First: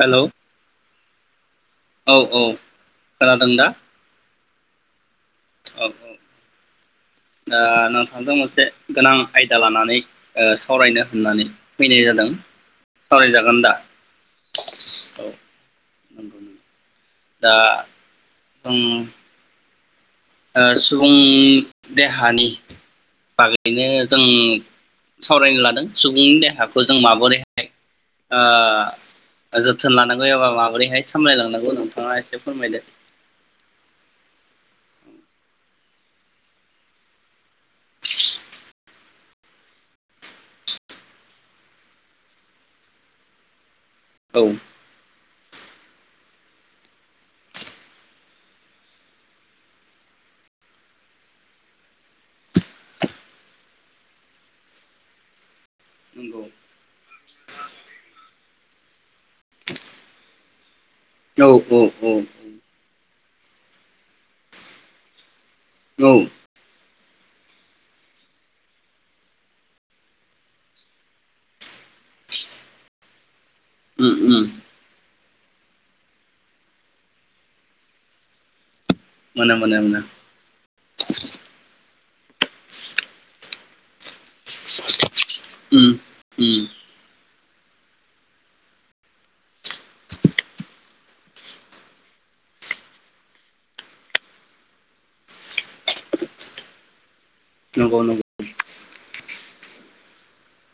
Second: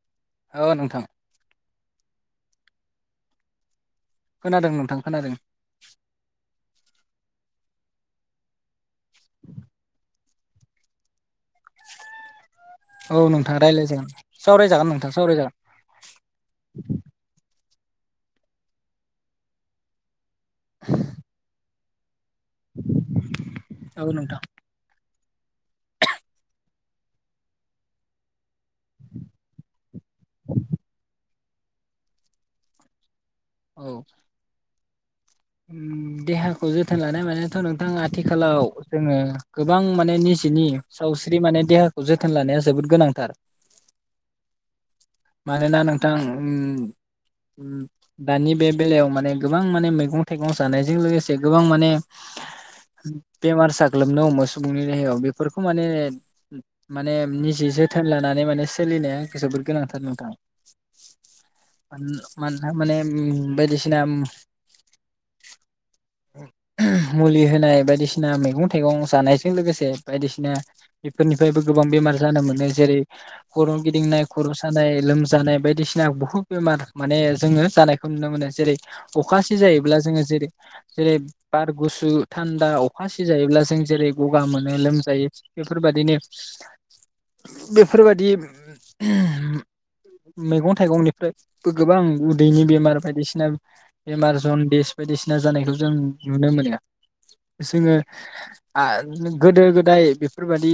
हेल' औ । औ खोनादों दा? खोनादों नोंथां खोनादों। औ दा नोंथांजों मोनसे गोनां आयदा लानानै ओ सावरायनो होननानै फैनाय जादों औ नोंथां सावरायजागोन दा रायज्लायजागोन सावरायजागोन नोंथां औ सावरायजागोन [inaudible] दा ओम । ओ सुबुं देहा हानि बागैनो औ जों नोंथां सावरायनो लादों सुबुंनि देहाखौ जों माबोरैहाय आ आ जोथोन लानांगौ एबा माबोरैहाय सामलायलांनांगौ [unintelligible] नोंथाङा एसे फोरमायदो । औ । देहाखौ जोथोन लानाय मानेथ' नोंथां आथिखालाव जोङो गोबां माने निजेनि सावस्रि माने देहाखौ जोथोन लानाया जोबोद गोनांथार । औ । मानोना नोंथां उम उम । दानि बे बेलायाव माने गोबां माने मैगं थाइगं जानायजों लोगोसे गोबां माने बेमार साग्लोबनो हमो सुबुंनि देहायाव बेफोर खौ माने नंगौ माने निजे जोथोन लानानै माने सोलिनाया जोबोर गोनांथा थार नोंथां । औ औ औ। माने उम बायदिसिना उम औ। मुलि होनाय बायदिसिना मैगं थाइगं जानायजों लोगोसे बायदिसिना बेफोरनिफ्रायबो गोबां बेमार जानो मोनो जेरै खर' उम गिदिंनाय उम खर' सा लोमजानाय बायदिसिना बहुत बेमार माने जोङो जानायखौ नुनो मोनो जेरै मोनो अखासि मोनो जायोब्ला मोनो जोङो जेरै जेरै बार गुसु थान्दा अखा सिजायोब्ला जों जेरै गगा मोनो लोमजायो उम बेफोरबादिनो उम बेफोरबादि मैगं थाइगंनिफ्रायबो गोबां उदैनि बेमार बायदिसिना बेमार जनदिस बायदिसिना जानायखौ जों नुनो मोनो जोङो नंगौ नंगौ गोदो गोदाय बेफोरबादि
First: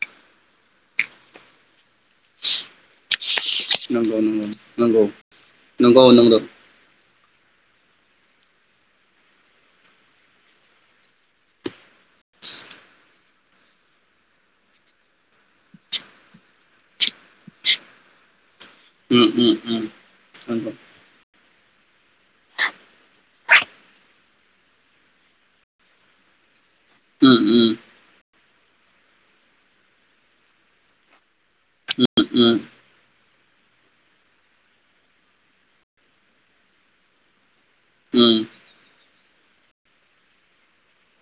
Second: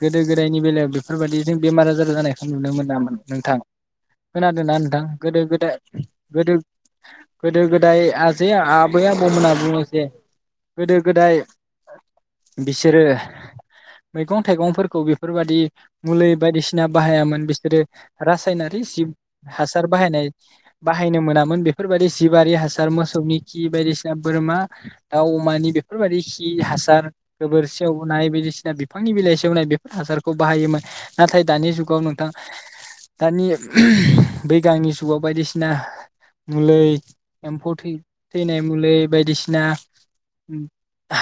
गोदो गोदायनि बेलायाव बेफोरबायदि जों बेमार आजार जानायखौ नुनो मोना नामोन नोंथां नंगौ खोनादों ना नंगौ नोंथां? गोदो गोदाय नंगौ नंगौ गोदो गोदो गोदाय आजै आबै आबौमोनहा बुङो जे गोदो गोदाय बिसोरो मैगं थाइगंफोरखौ बेफोरबायदि मुलि बायदिसिना बाहायामोन बिस सोरो रासायनारि जिब हासार बाहायनाय नंगौ बाहायनो मोनामोन बेफोरबायदि जिबि हासार मोसौनि खि बायदिसिना बोरमा दाउ अमानि बेफोरबायदि खि रो हासार उम उम नंगौ उम गोबोर उम सेवनाय बायदिसिना बिफांनि बिलाइ सेवनाय बेफोर हासारखौ बाहायोमोन नाथाय दानि जुगाव नोंथां दानि बैगानिग जुगाव बायदिसिना मुलै एम्फौ उम थैनाय मुलि बायदिसिना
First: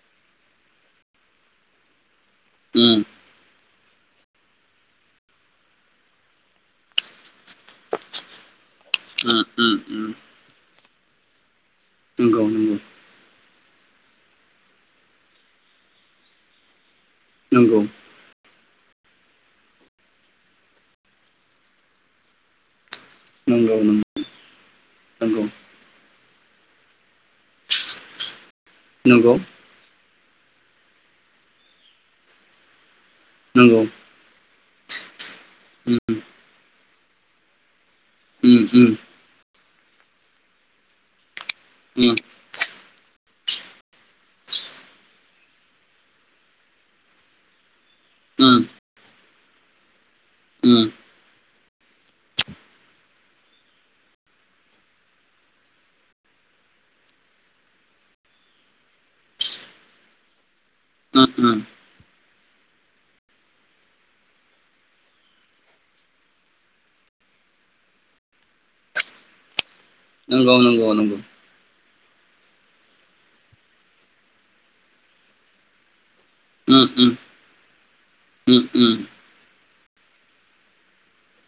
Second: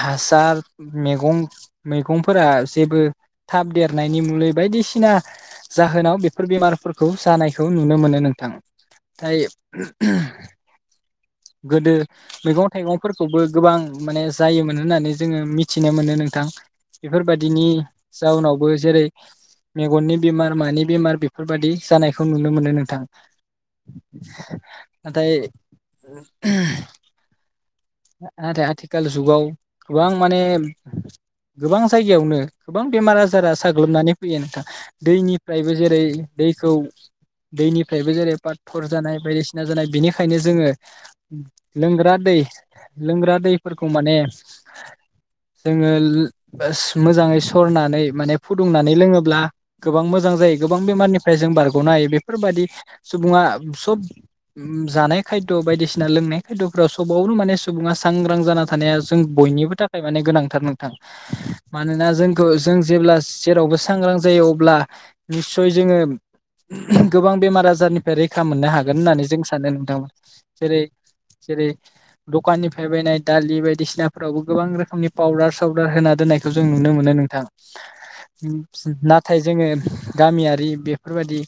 हासार मेगं मैगं फोरा जेबो थाब देरनायनि मुलै बायदिसिना जाहोनाव बेफोर बेमारफोरखौ जानायखौ नुनो मोनो नोंथां। नाथाय उम गोदो उम नंगौ मैगं नंगौ थाइगंफोरखौबो गोबां माने जायोमोन होननानै जोङो मिथिनो मोनो नोंथां। बेफोरबायदिनि नंगौ जाउनाव बो जेरै मेगननि बेमार खोमानि बेमार बेफोरबायादि जानायखौ नुनो मोनो नोंथां। नंगौ नाथाय नंगौ नाथाय आथिखाल नंगौ जुगाव गोबां माने गोबां जायगायावनो गोबां बेमार आजारा नंगौ साग्लोबनानै फैयो नोंथां। दैनिफ्रायबो उम जेरै दैखौ दैनिफ्रायबो जेरै उम पातर उम जानाय बायदिसिना सिना जानाय बेनिखायनो जोङो उम उम लोंग्रा दै लोंग्रा दैफोर खौ माने जोङो लो मोजाङै सरना नै माने उम फुदुंनानै लोङोब्ला गोबां मोज मोजां जायो गोबां उम बेमारनिफ्राय जों बारग गनो हायो। फोरखौ नायो बेफोर बादि सुबुङा सोब जानाय खायद' बायदिसिना लोंनाय खायद'फोराव सबावनो माने सुबुंङा सांग्रां जाना थानाया जों बयनिबो थाखाय माने गोनांथार नों थां। नंगौ मानोना जों जों जेब्ला जेरावबो सांग्रां जायो अब्ला निस्सय जोंङो गोबां बेमार आजारनिफ्राय रैखा मोननो हागोन होननानै जों सानो नो जेरै नंगौ नंगौ जेरै दखाननिफ्राय बायनाय दालि बायदिसिनाफोरावबो गोबां रोखोमनि पाउदार सावउदार होना दो दोननायखौ जों उम नुनो मोनो नोंथां उम उम नाथाय जोंङो गामियारि बेफोर बादि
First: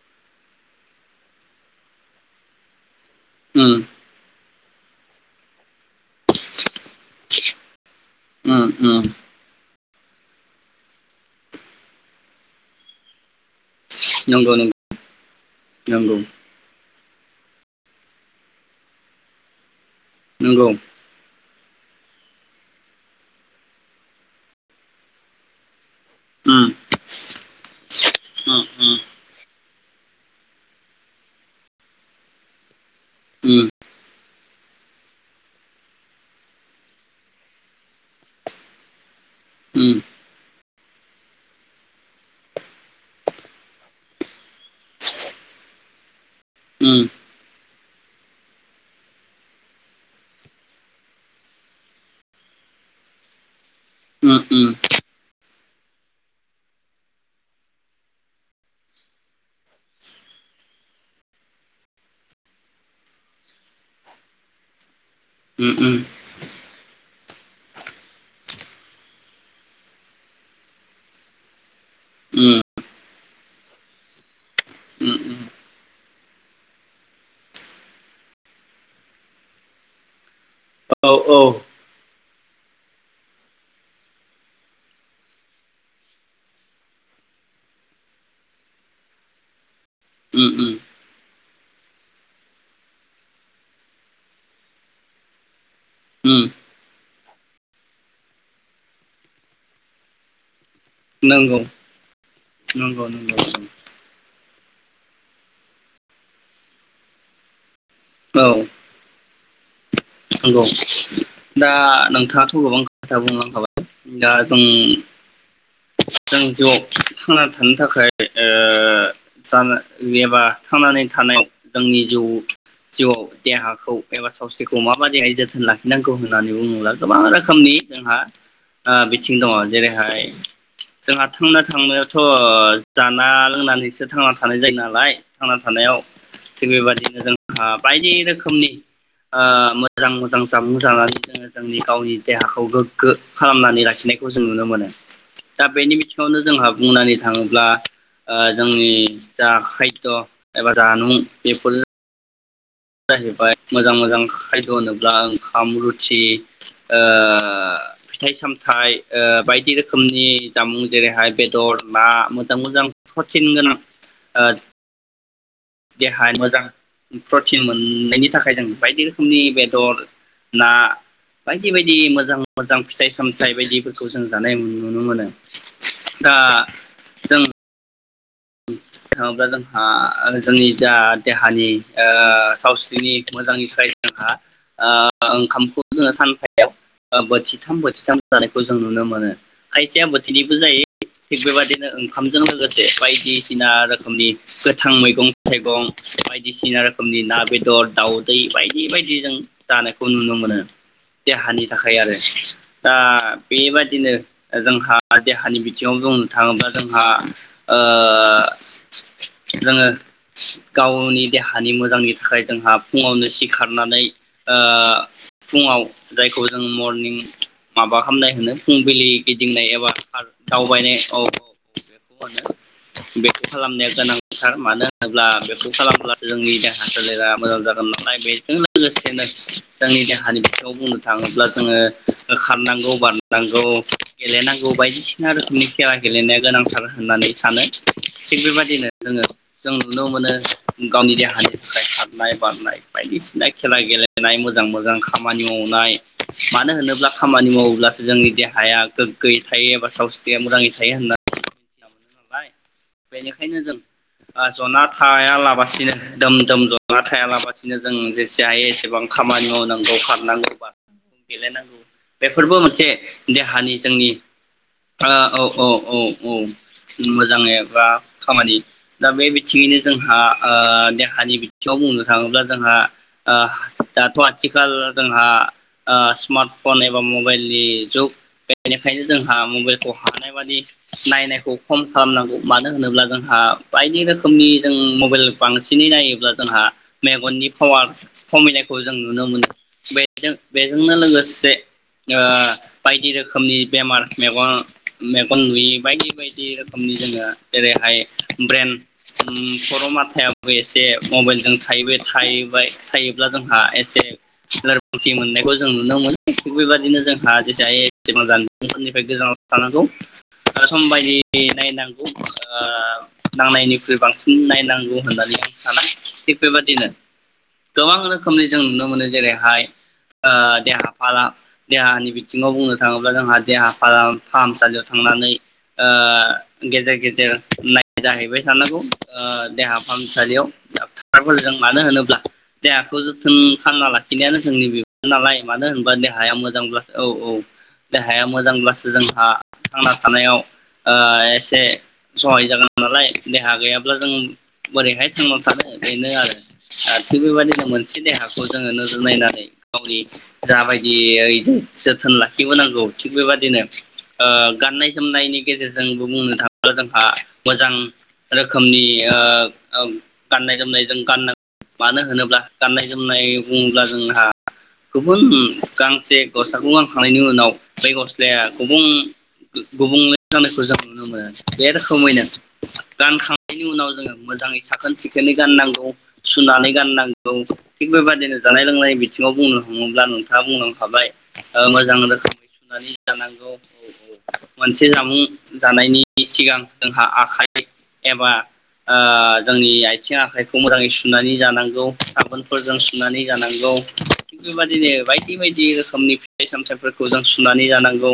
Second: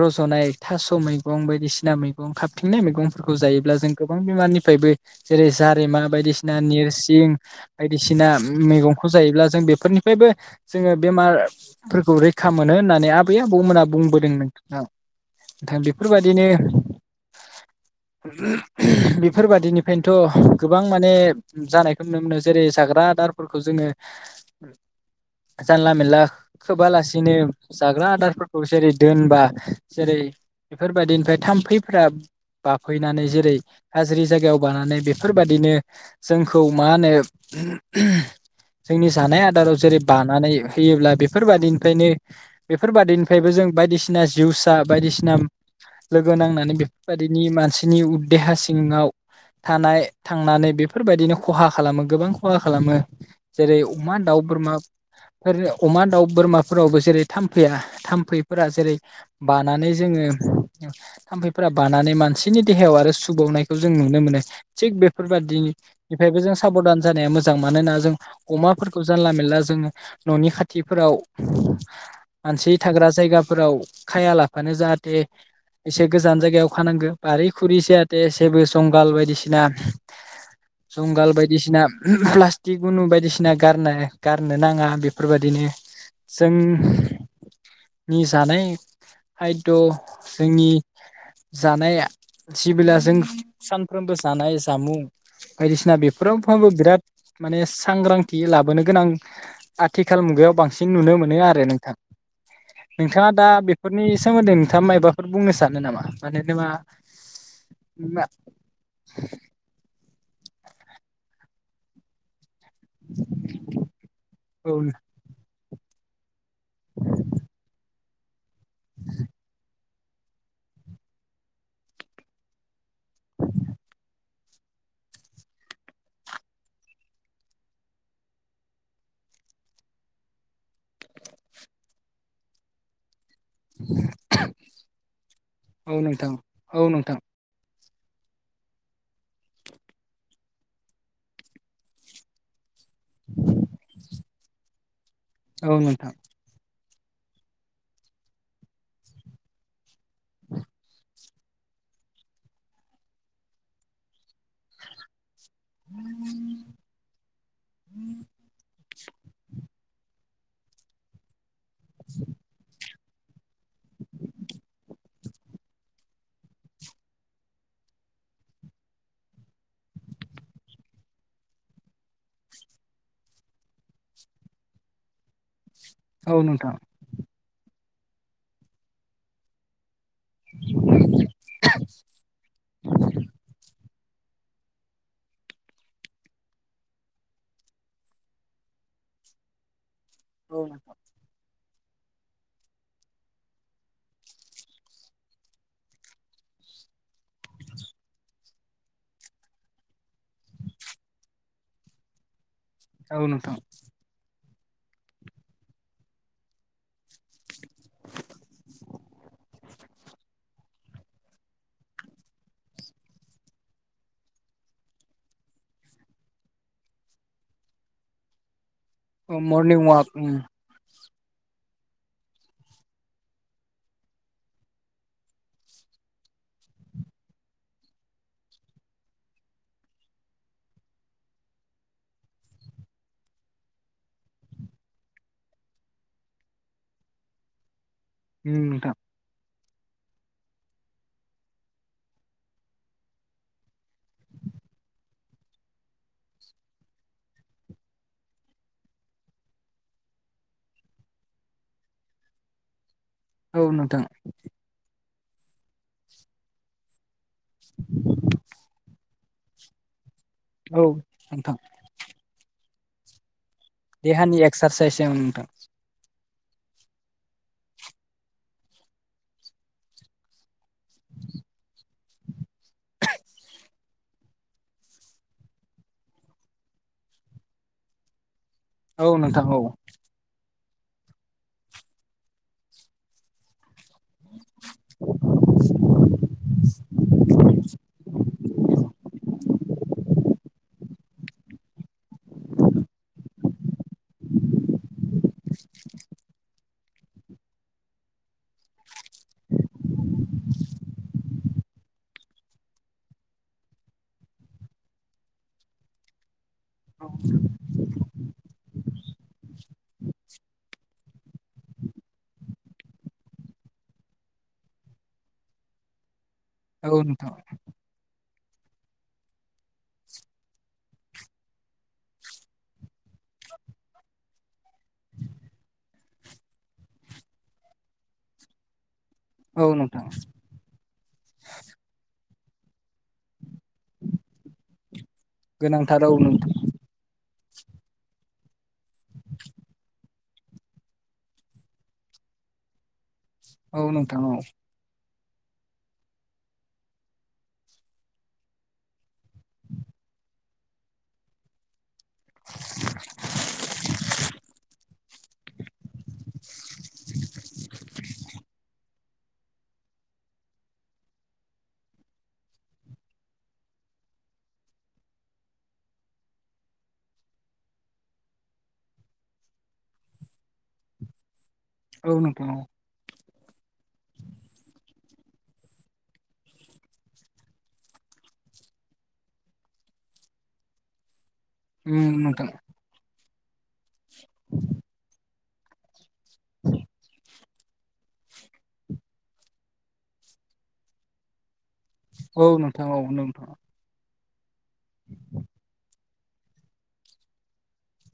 रजनाय थास' मैगं बायदिसिना मैगं खाबथिंनाय मैगं फोरखौ जायोब्ला उम जों गोबां बेमारनि फायबो जेरै जारेमा बायदिसिना निरसिं बायदिसिना उम मैगंखौ जायोब्ला जों बेफोरनि फायबो जोंङो बेमारफोरखौ रैखा मोनो होननानै आबै बबौमोना बुंबोदों नंगौ नंगौ नोंथा ओनथां बेफोर नंगौ बादिनो बेफोर बायदिनि फायनथ नंगौ गोबां माने जानायखौ नुनो मोनो जेरै जाग्रा आदारफोरखौ जोंङो जानला मेनला उम खोबालासिनो जाग्रा आदारफोरखौ उम उम जेरै दोनबा जेरै बेफोर बायदिनिफ्राय थामफैफ्रा बाफ फैनानै उम उम जेरै गाज्रि जायगायाव बानानै बेफोर बादिनो जोंखौ मा होनो जोंनि जानाय आदाराव उम जेरै बानानै फैयोब्ला बेफोर बादिनिफ्रायनो बेफोर बादिनिफायबो जोङो बायदिसना जिवसा बायदिसिना लोगो नांनानै बेफोर बादिनिनि मानसि नि उ देहा सिंङाव थानाय थांनानै बेफोरबायदिनो खहा खालामो गोबां खहा खालामो जेरै अमा दाउ उम बोरमाफोर अमा दाउ बोरमाफोरावबो जेरै थामफैया थाम्फैफोरा जेरै बानानै जोंङो थाम्फैफोरा बानानै मानसिनि देहायाव आरो सुबावनायखौ जों नुनो मोनो थिग बे उम बेफोरबायादिनिफ्रायबो जों साबधान जानाया मोजां मानोना जों अमाफोरखौ जानला मोनला जों ननि खाथिफोराव मानसि थाग्रा जायगाफोराव खाया लाफानो उम जाहाथे एसे गोजान जायगायाव खानांगौ फारि खुलि जाहाथे जेबो जंगाल बायदिसिना औ जुंगाल औ बायदिसिना प्लास्टिक गुनु बायदिसिना गारना गारनो नांङा बेफोरबायदिनो जोंनि जानाय खायद जोंनि उम-उम जानाय सिबिला जों सानफ्रोमबो जानाय जामुं बायदिसिना उम बेफोरावफ्रामबो बिराद माने सांग्रांथि लाबोनो गोनां आथिखाल मुगायाव बांसिन बांसिन नुनो मोनो नंगौ आरो नोंथां नंगौ नोंथाङा नंगौ दा बेफोरनि सोमोन्दै थाङा माबाफोर बुंनो सानो नामा माने [inaudible] औ नंगौ दा नोंथाङा खौ गोबां खोथा बुंलांखाबाय दा जों औ जों जिउआव थांनानै थानो थाखाय ओ जा एबा थांनानै थानायाव जोंनि जिउ जिउआव देहाखौ एबा सावस्रिखौ माबादिहाय जोथोन लाखिनांगौ होननानै बुङोब्ला गोबां रोखोमनि जोंहा बिथिं दङ जेरैहाय जोंहा थांना थांनायावथ' जा ना लोंनानैसो थांना थानाय जायो नालाय थांना थानायाव औ नोंथां थिग औ नोंथां बेबायदिनो जोंहा बायदि रोखोमनि। ओ मोजां मोजां जामुं जानानै जोङो जोंनि गावनि देहाखौ गोग्गो खालामनानै लाखिनायखौ जों नुनो मोनो। दा औ बेनि नोंथां बिथिङावनो जोंहा बुंनानै थाङोब्ला ओ जोंनि जा खा द' एबा जामुं बे फुल जाहैबाय मोजां मोजां खायद' होनोब्ला ओं खाम, रुथि, ओ फिथाइ-सामथाइ ओ बायदि रोखोम खोमनि जामुं जेरैहाय बे दर ना मोजां-मोजां प्रतिन गोनां ओ देहा मोजां प्रटिन मोननायनि थाखाय जों बायदि रोखोमनि बेदर ना बायदि बायदि मोजां मोजां फिथाइ सामथाइ बायदिफोरखौ जों जानाय नुनो मोनो। दा औ नोंथां जों नंआब्ला जोंहा जोंनि जा देहानि ओ सावस्रिनि मोजांनिफ्राय जोंहा ओंखामखौ जोङो सानफायाव बोथिथाम बोथिथाम जानायखौ जों नुनो मोनो खाय सेया बोथिनैबो औ नोंथां जायो थिग बेबादिनो ओंखामजों लोगोसे बायदिसिना रोखोमनि गोथां मैगं-थाइगं बायदिसिना रोखोमनि ना बेदर दाउदै बायदि-बायदि जों जानायखौ नुनो मोनो देहानि थाखाय आरो। दा औ नोंथां बेबादिनो जोंहा देहानि बिथिङाव बुंनो थाङोब्ला जोंहा ओ जोङो गावनि देहानि मोजांनि थाखाय जोंहा फुङावनो सिखारनानै ओ फुङाव जायखौ जों मरनिं माबा खालामनाय होनो फुंबिलि औ गिदिंनाय मरनिं एबा वाक उम पार्क दावबायनाय औ [unintelligible] बेखौ खालामनाया गोनांथार मानो होनोब्ला बेखौ खालामब्ला जोंनि देहा सोलेरा मोजां जागोन नालाय बेजों लोगोसेनो जोंनि देहानि बिथिङाव बुंनो थाङोब्ला जोङो खारनांगौ, बारनांगौ, गेलेनांगौ बायदिसिना रोखोमनि खेला गेलेनाया गोनांथार होननानै स सानो थिग उम बेबादिनो नोंथां जोङो जों नुनो मोनो गावनि देहानि थाखाय खारनाय-बारनाय बायदिसिना खेला गेलेनाय मोजां-मोजां खामानि मावनाय मानो होनोब्ला खामानि मावोब्लासो जोंनि देहाया गोग्गोयै थायो एबा सावस्रिया मोजाङै थायो होनना बाय बेनिखायनो औ जों नोंथां ओ जनार खायालाबासिनो दोम-दोम ज'ना थायालाबसिनो जों जेसे हायो एसेबां खामानि मावनांगौ खा खारनांगौ औ बारनांगौ नोंथां गेलेनांगौ बेफोरबो मोन से देहा देहानि जोंनि देहानि एक्सारसाइस ओं ओ नोंथां औ औ औ औ मोजाङै एग्रा खामानि दा बे बिथिङैनो जोंहा ओ देहानि बिथिङाव बुंनो थाङोब्ला जोंहा ओह दाथ' आथिखाल जोंहा ओ स्मार्ट फन एबा मबेइलनि जुग बे बेनिखायनो औ जोंहा नोंथां औ मबेइलखौ हानाय बादि नायनायखौ खम खालामनांगौ मानो होनोब्ला जोंहा बायदि रोखोमनि जों मबेइल बांसिनै नायोब्ला जोंहा मेगननि पावार खमिनायखौ जों नुनो मोनो। बेजों बे जोंनो लोगोसे ओ बायदि रोखोमनि बेमार मेगन मेगन नुयि बायदि बायदि दि रोखोमनि जोङो जेरैहाय ब्रेन उम खर' माथायाबो एसे मबेइलजों थायो बे थायोब्ला जोंहा एसे लोरबांथि मोननायखौ जों नुनो मोनो। थिग बेबायदिनो जोंहा जेसेजफोरनिफ्राय गोजानाव थानांगौ सम बायदि नायनांगौ ओ नांनायनिख्रुइ बांसिन नायनांगौ होननानै आं साना बे बेबादिनो औ नोंथां गोबां रोखोमनि जों नुनो मोनो जेरैहाय ओ देहा फाला देहानि बिथिङाव बुंनो थाङोब्ला जोंहा देहा फाला फाहामसालियाव थांनानै ओ गेजेर-गेजेर नायजाहैबाय थानांगौ। ओ औ देहा नोंथां फाहामसालियाव डाक्टरफोरजों मानो होनोब्ला देहाखौ जोथोन फानना लाखिनायानो जोंनि बिबान नालाय मानो होनोबा गोनांथार औ देहाया नोंथां मोजांब्लासो औ औ देहाया मोजांब्लास जोंहा थांना आनायाव ओ एसे सहाय जागोन नालाय देहा औ गैयाब्ला जों नोंथां औ बोरैहाय थांना थानो बेनो आरो थिग बेबायदिनो मोनसे देहाखौ जोङो नोजोर नायनानै गावनि जाबायदि ओइ जोथोन लाखिबोनांगौ थिग बेबायाददिनो ओ गाननाय जोमनायनि गेजेरजोंबो बुंनो थाङोब्ला जोंहा मोजां रोखोमनि ओ गाननाय जोमनाय जों गान मानो होनोब्ला गाननाय जोमनाय बुङोब्ला जोंहा गुबुन गांसे गस्लाखौ गानखांनायनि उनाव बे गस्लाया गुबन [unintelligible] जानायखौ जों नुनो मोनो। बे औ रोखोमैनो नोंथां औ गानखां बेनि उनाव जोङो मोजाङै साखोन सिखोनै गाननांगौ सुनानै गाननांगौ थिग बेबायदिनो जानाय लोंनाय बिथिङाव बुंनो थाङोब्ला नोंथाङा बुंलांखाबाय ओ मोजां उम रोखोमै नोंथां सुनानै जानांगौ औ [inaudible] मोनसे जामुं जानायनि सिगां जोंहा आखाइ एबा ओ जोंनि आयथिं आखाइखौ मोजाङै सुनानै जानांगौ। औ साबोनफोरजों नोंथां औ सुनानै जानांगौ। थिग बेबादिनो बायदि बायदि रोखोमनि फिथाइ सामथायाइफोरखौ जों सुनानै जानांगौ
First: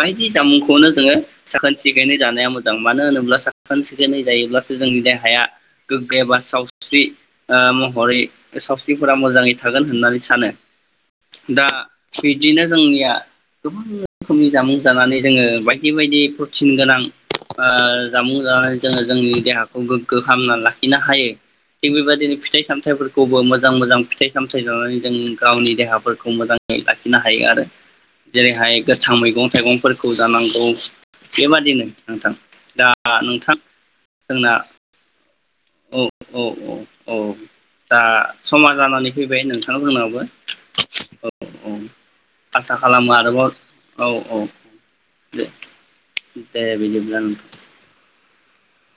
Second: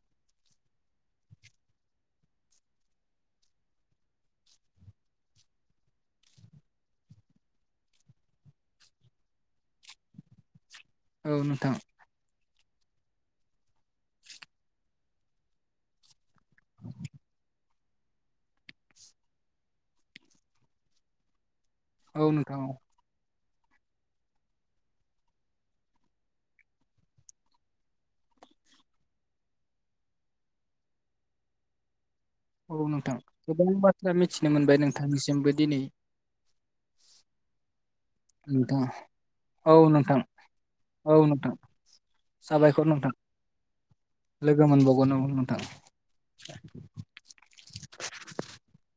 बायदि जामुंखौनो जोङो साखोन सिखोनै जानाया मोजां मानो होनोब्ला साखोन सिखोनै जायोब्लासो जोंनि देहाया गोग्गो एबा सावस्रि ओ महरै सावस्रिफोरा ओ मोजाङै थागोन होननानै सानो। दा नोंथां थि बिदिनो जोंनिया गोबां रोखोमनि जामुं जानानै जोङो बायदि बिबायदि थिनगोनां ओ जामुं जानानै जोङो जोंनि देहाखौ गोग्गो खालामनानै लाखिनो हायो। थिग औ नोंथां औ बेबायदिनो नोंथां फिथाइ औ सामथायाइफोरखौबो मो मोजां मोजां फिथाइ सामथाइ जानानै जों गावनि देहाफोरखौ मोजाङै लाखिनो हायो आरो जेरैहाय गोथां मैगं थाइगंफोरखौ जानांगौ‌। बेबादिनो औ नोंथां गोबां बाथ्रा मिथिनो जोंना मोनबाय नोंथांनिसिमबो दिनै औ औ औ औ दा समा नोंथां जानानै फैबाय नोंथां जोंनाबो औ औ आसा साबायखर खालामो नोंथां आरोबाव औ औ औ लोगो मोनबावगोन औ दे नोंथां दे बिदिब्ला नोंथां। [unintelligible]